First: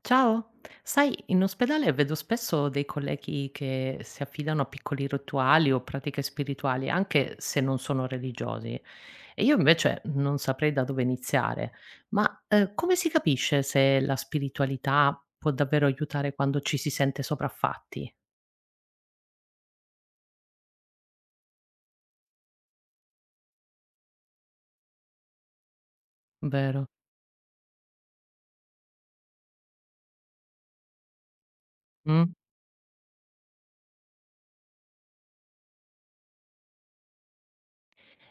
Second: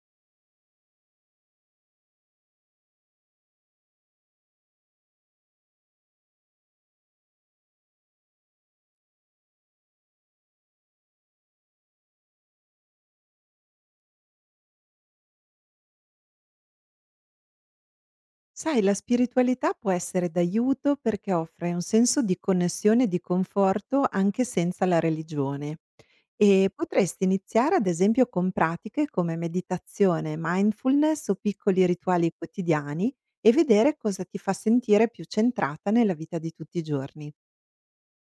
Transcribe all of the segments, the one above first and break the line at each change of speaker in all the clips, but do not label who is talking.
Ciao, sai, in ospedale vedo spesso dei colleghi che si affidano a piccoli rituali o pratiche spirituali, anche se non sono religiosi. E io invece non saprei da dove iniziare. Ma come si capisce se la spiritualità può davvero aiutare quando ci si sente sopraffatti?
Sai, la spiritualità può essere d'aiuto perché offre un senso di connessione e di conforto anche senza la religione. E
Vero?
potresti iniziare ad esempio con pratiche come meditazione, mindfulness o piccoli rituali
Mm?
quotidiani e vedere cosa ti fa sentire più centrata nella vita di tutti i giorni.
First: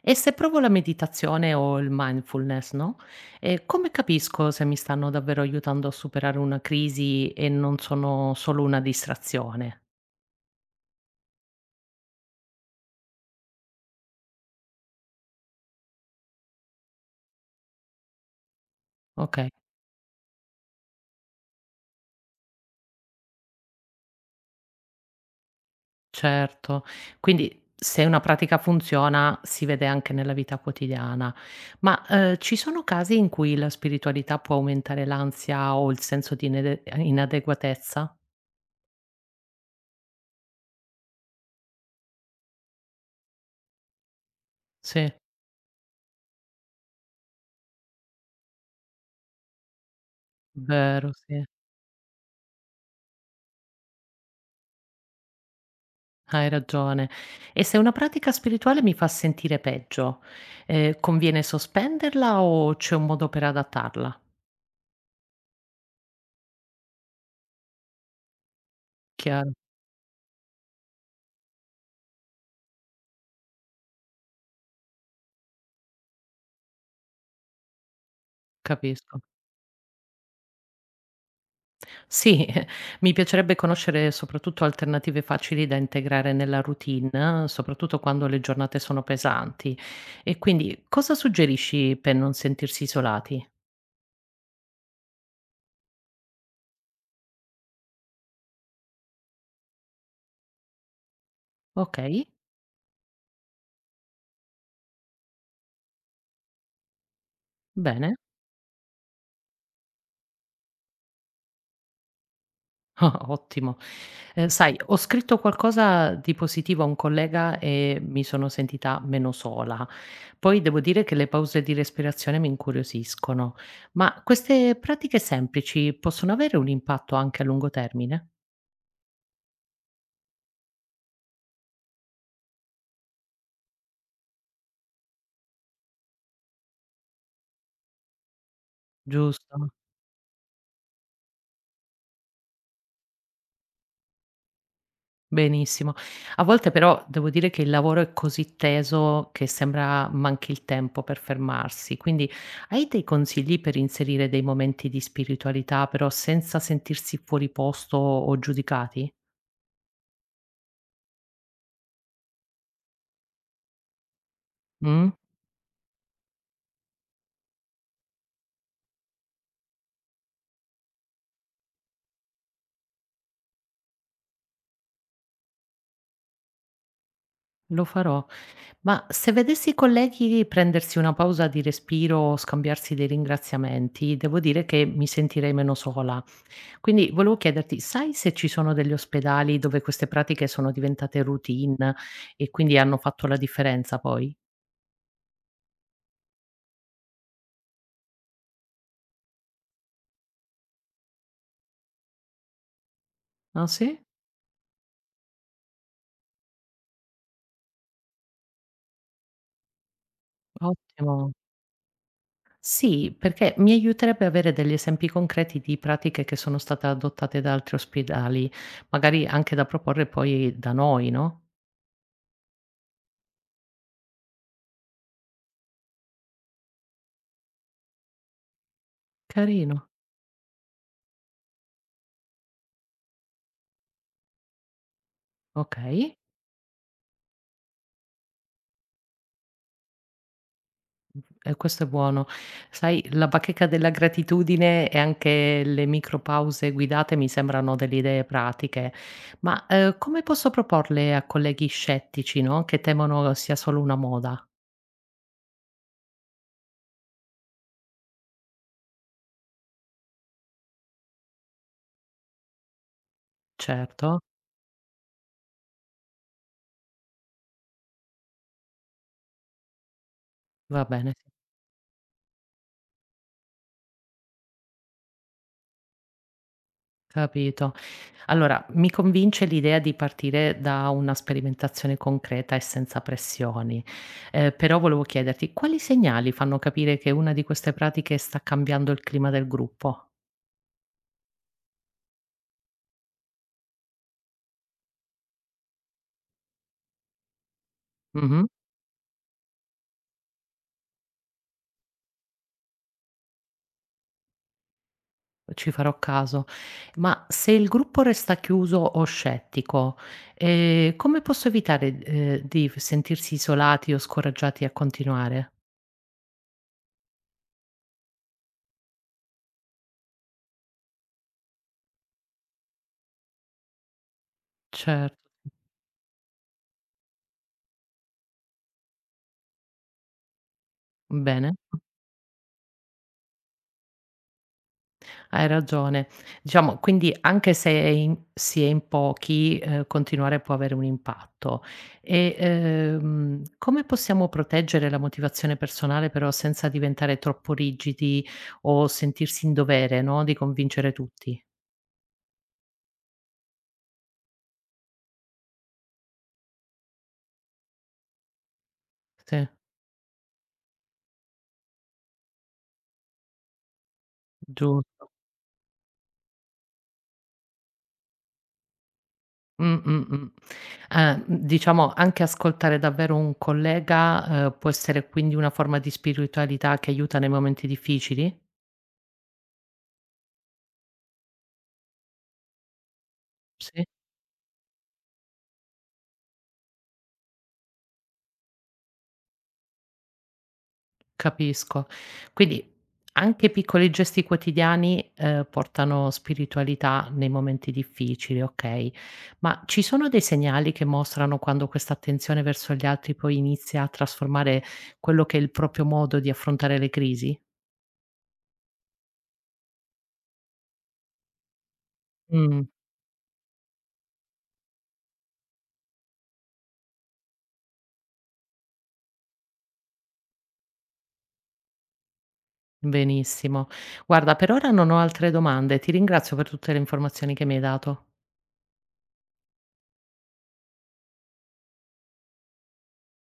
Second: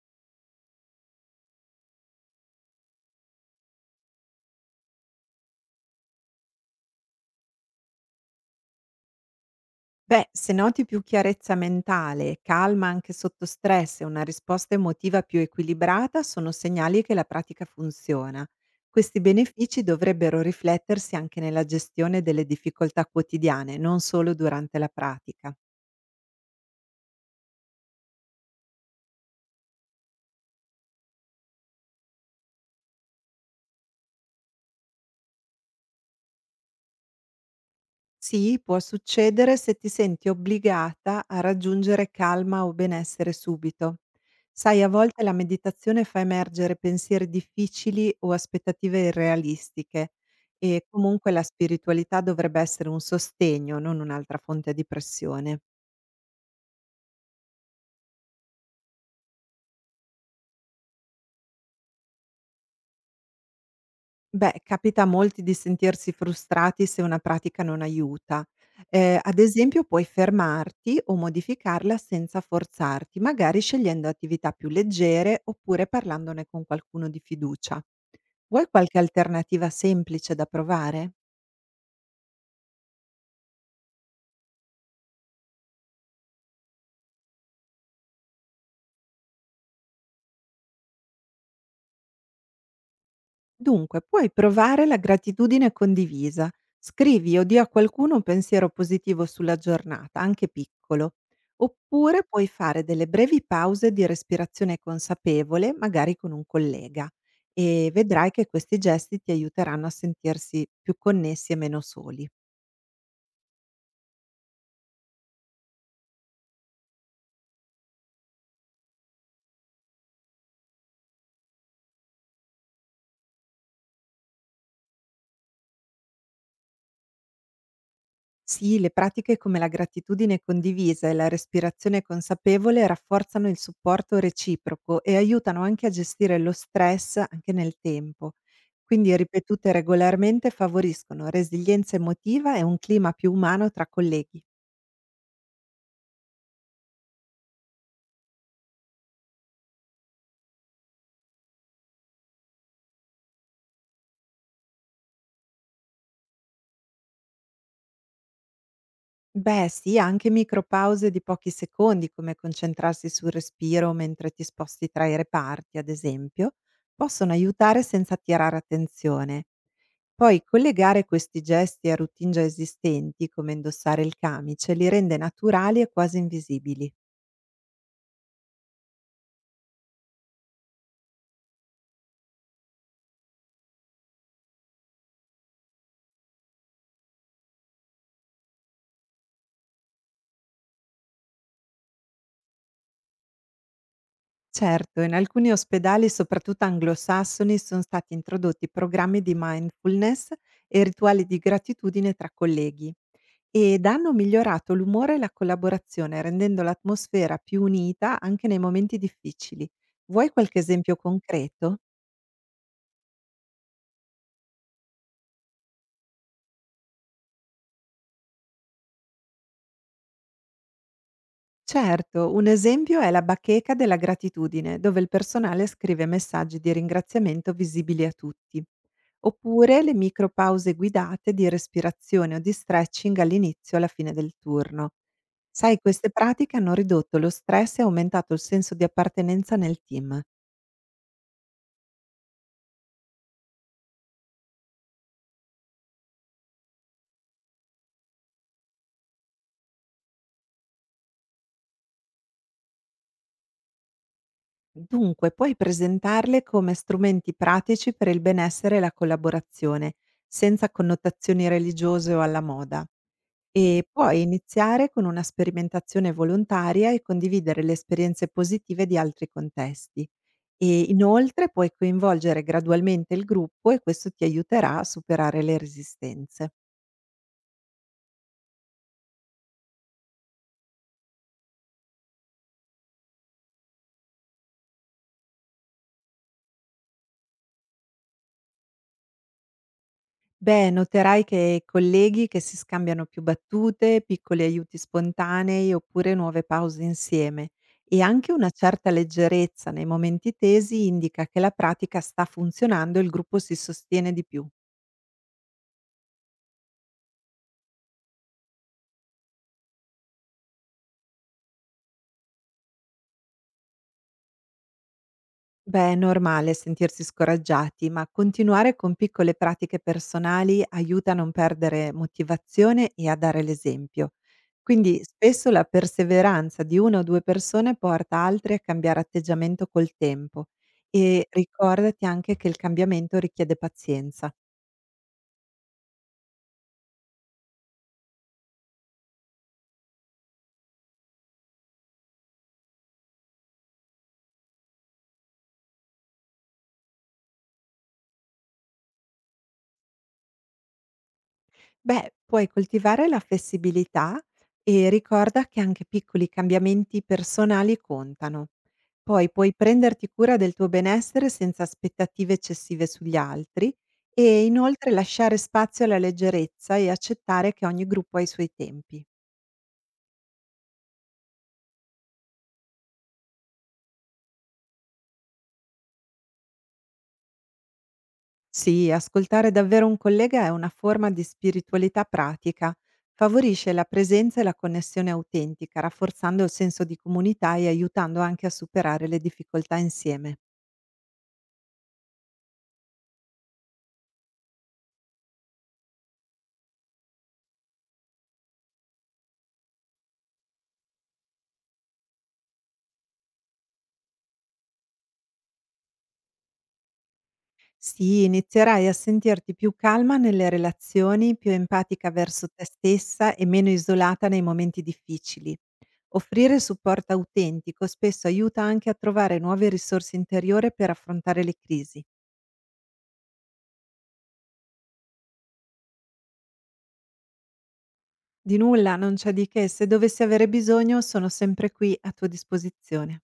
E se provo la meditazione o il mindfulness, no? E come capisco se mi stanno davvero aiutando a superare una crisi e non sono solo una distrazione?
Beh, se noti più chiarezza mentale, calma anche sotto stress e una risposta emotiva più equilibrata, sono segnali che la pratica funziona. Questi
Okay,
benefici dovrebbero riflettersi anche nella gestione delle difficoltà quotidiane, non solo durante la pratica.
certo. Quindi se una pratica funziona si vede anche nella vita quotidiana. Ma, ci sono casi in cui la spiritualità può aumentare l'ansia o il senso di inede inadeguatezza?
Sì, può succedere se ti senti obbligata a raggiungere calma o benessere subito. Sai, a
Sì,
volte la meditazione fa emergere pensieri difficili o aspettative irrealistiche e
vero,
comunque la
sì,
spiritualità dovrebbe essere un sostegno, non un'altra fonte di pressione.
hai ragione. E se una pratica spirituale mi fa sentire peggio, conviene sospenderla o c'è un modo per adattarla?
Beh, capita a molti di sentirsi frustrati se una pratica non aiuta. Ad
Chiaro,
esempio, puoi fermarti o modificarla senza forzarti, magari scegliendo attività più leggere oppure parlandone con qualcuno di fiducia. Vuoi qualche
capisco.
alternativa semplice da provare?
Sì, mi piacerebbe conoscere soprattutto alternative facili da integrare nella routine, soprattutto quando le giornate sono pesanti. E quindi cosa suggerisci per non sentirsi isolati?
Dunque, puoi provare la gratitudine condivisa. Scrivi o di a qualcuno un pensiero positivo sulla giornata, anche piccolo.
Ok,
Oppure puoi fare delle brevi pause di respirazione consapevole, magari con un collega, e
bene,
vedrai che questi gesti ti aiuteranno a sentirsi più connessi e meno soli.
ottimo. Sai, ho scritto qualcosa di positivo a un collega e mi sono sentita meno sola. Poi devo dire che le pause di respirazione mi incuriosiscono, ma queste pratiche semplici possono avere un impatto anche a lungo termine?
Sì, le pratiche come la gratitudine condivisa e la respirazione consapevole rafforzano il supporto reciproco e aiutano anche a gestire lo stress anche nel tempo. Quindi
Giusto?
ripetute regolarmente favoriscono resilienza emotiva e un clima più umano tra colleghi.
Benissimo. A volte però devo dire che il lavoro è così teso che sembra manchi il tempo per fermarsi. Quindi hai dei consigli per inserire dei momenti di spiritualità, però senza sentirsi fuori posto o giudicati?
Beh sì, anche micropause di pochi secondi, come concentrarsi sul respiro mentre ti sposti tra
Mm?
i reparti, ad esempio, possono aiutare senza attirare attenzione. Poi collegare questi gesti a routine già esistenti, come indossare il camice, li rende naturali e quasi invisibili.
Lo farò. Ma se vedessi i colleghi prendersi una pausa di respiro o scambiarsi dei ringraziamenti, devo dire che mi sentirei meno sola. Quindi volevo chiederti, sai se ci sono degli ospedali dove queste pratiche sono diventate routine e quindi hanno fatto la differenza poi?
Certo, in alcuni ospedali, soprattutto anglosassoni, sono stati introdotti programmi di mindfulness e rituali di gratitudine tra colleghi
Ah
ed
sì?
hanno migliorato l'umore e la collaborazione, rendendo l'atmosfera più unita anche nei momenti difficili. Vuoi qualche esempio
Ottimo.
concreto?
Sì, perché mi aiuterebbe avere degli esempi concreti di pratiche che sono state adottate da altri ospedali, magari anche da proporre poi da noi, no?
Certo, un esempio è la bacheca della gratitudine, dove il personale scrive messaggi di ringraziamento visibili a tutti, oppure
Carino.
le micropause guidate di respirazione o di stretching all'inizio e alla fine del turno. Sai,
Ok.
queste pratiche hanno ridotto lo stress e aumentato il senso di appartenenza nel team.
E questo è buono. Sai, la bacheca della gratitudine e anche le micropause guidate mi sembrano delle idee pratiche, ma come posso proporle a colleghi scettici, no? Che temono sia solo una moda?
Dunque, puoi presentarle come strumenti pratici per il benessere e la collaborazione, senza connotazioni religiose o alla moda. E
Certo,
puoi iniziare con una sperimentazione volontaria e condividere le esperienze positive di altri contesti. E
va bene, sì,
inoltre puoi coinvolgere gradualmente il gruppo e questo ti aiuterà a superare le resistenze.
capito. Allora, mi convince l'idea di partire da una sperimentazione concreta e senza pressioni. Però volevo chiederti quali segnali fanno capire che una di queste pratiche sta cambiando il clima del gruppo?
Beh, noterai che colleghi che si scambiano più battute, piccoli aiuti spontanei oppure nuove pause insieme e anche una certa leggerezza nei momenti tesi indica che la pratica sta funzionando e il gruppo si sostiene di più.
Ci farò caso. Ma se il gruppo resta chiuso o scettico, come posso evitare, di f sentirsi isolati o scoraggiati a continuare?
Beh, è normale sentirsi scoraggiati, ma continuare con piccole pratiche personali aiuta a non perdere motivazione e a dare l'esempio. Quindi
Cer
spesso la perseveranza di una o due persone porta altri a cambiare atteggiamento col tempo e
bene,
ricordati anche che il cambiamento richiede pazienza.
hai ragione. Diciamo, quindi anche se è in si è in pochi, continuare può avere un impatto. E, come possiamo proteggere la motivazione personale però senza diventare troppo rigidi o sentirsi in dovere, no, di convincere tutti?
Beh, puoi coltivare la flessibilità e ricorda che anche piccoli cambiamenti personali contano. Poi
Sì,
puoi prenderti cura del tuo benessere senza aspettative eccessive sugli altri e inoltre
giusto.
lasciare spazio alla leggerezza e accettare che ogni gruppo ha i suoi tempi.
Mh, mh, mh. Diciamo anche ascoltare davvero un collega, può essere quindi una forma di spiritualità che aiuta nei momenti difficili?
Sì, ascoltare davvero un collega è una forma di spiritualità pratica, favorisce la
Sì.
presenza e la connessione autentica, rafforzando il senso di comunità e aiutando anche a superare le difficoltà insieme.
Capisco. Quindi anche piccoli gesti quotidiani, portano spiritualità nei momenti difficili, okay. Ma ci sono dei segnali che mostrano quando questa attenzione verso gli altri poi inizia a trasformare quello che è il proprio modo di affrontare le crisi?
Sì, inizierai a sentirti più calma nelle relazioni, più empatica verso te
Mh.
stessa e meno isolata nei momenti difficili. Offrire supporto autentico spesso aiuta anche a trovare nuove risorse interiore per affrontare le crisi.
Benissimo. Guarda, per ora non ho altre domande. Ti ringrazio per tutte le informazioni che mi hai dato.
Di nulla, non c'è di che, se dovessi avere bisogno sono sempre qui a tua disposizione.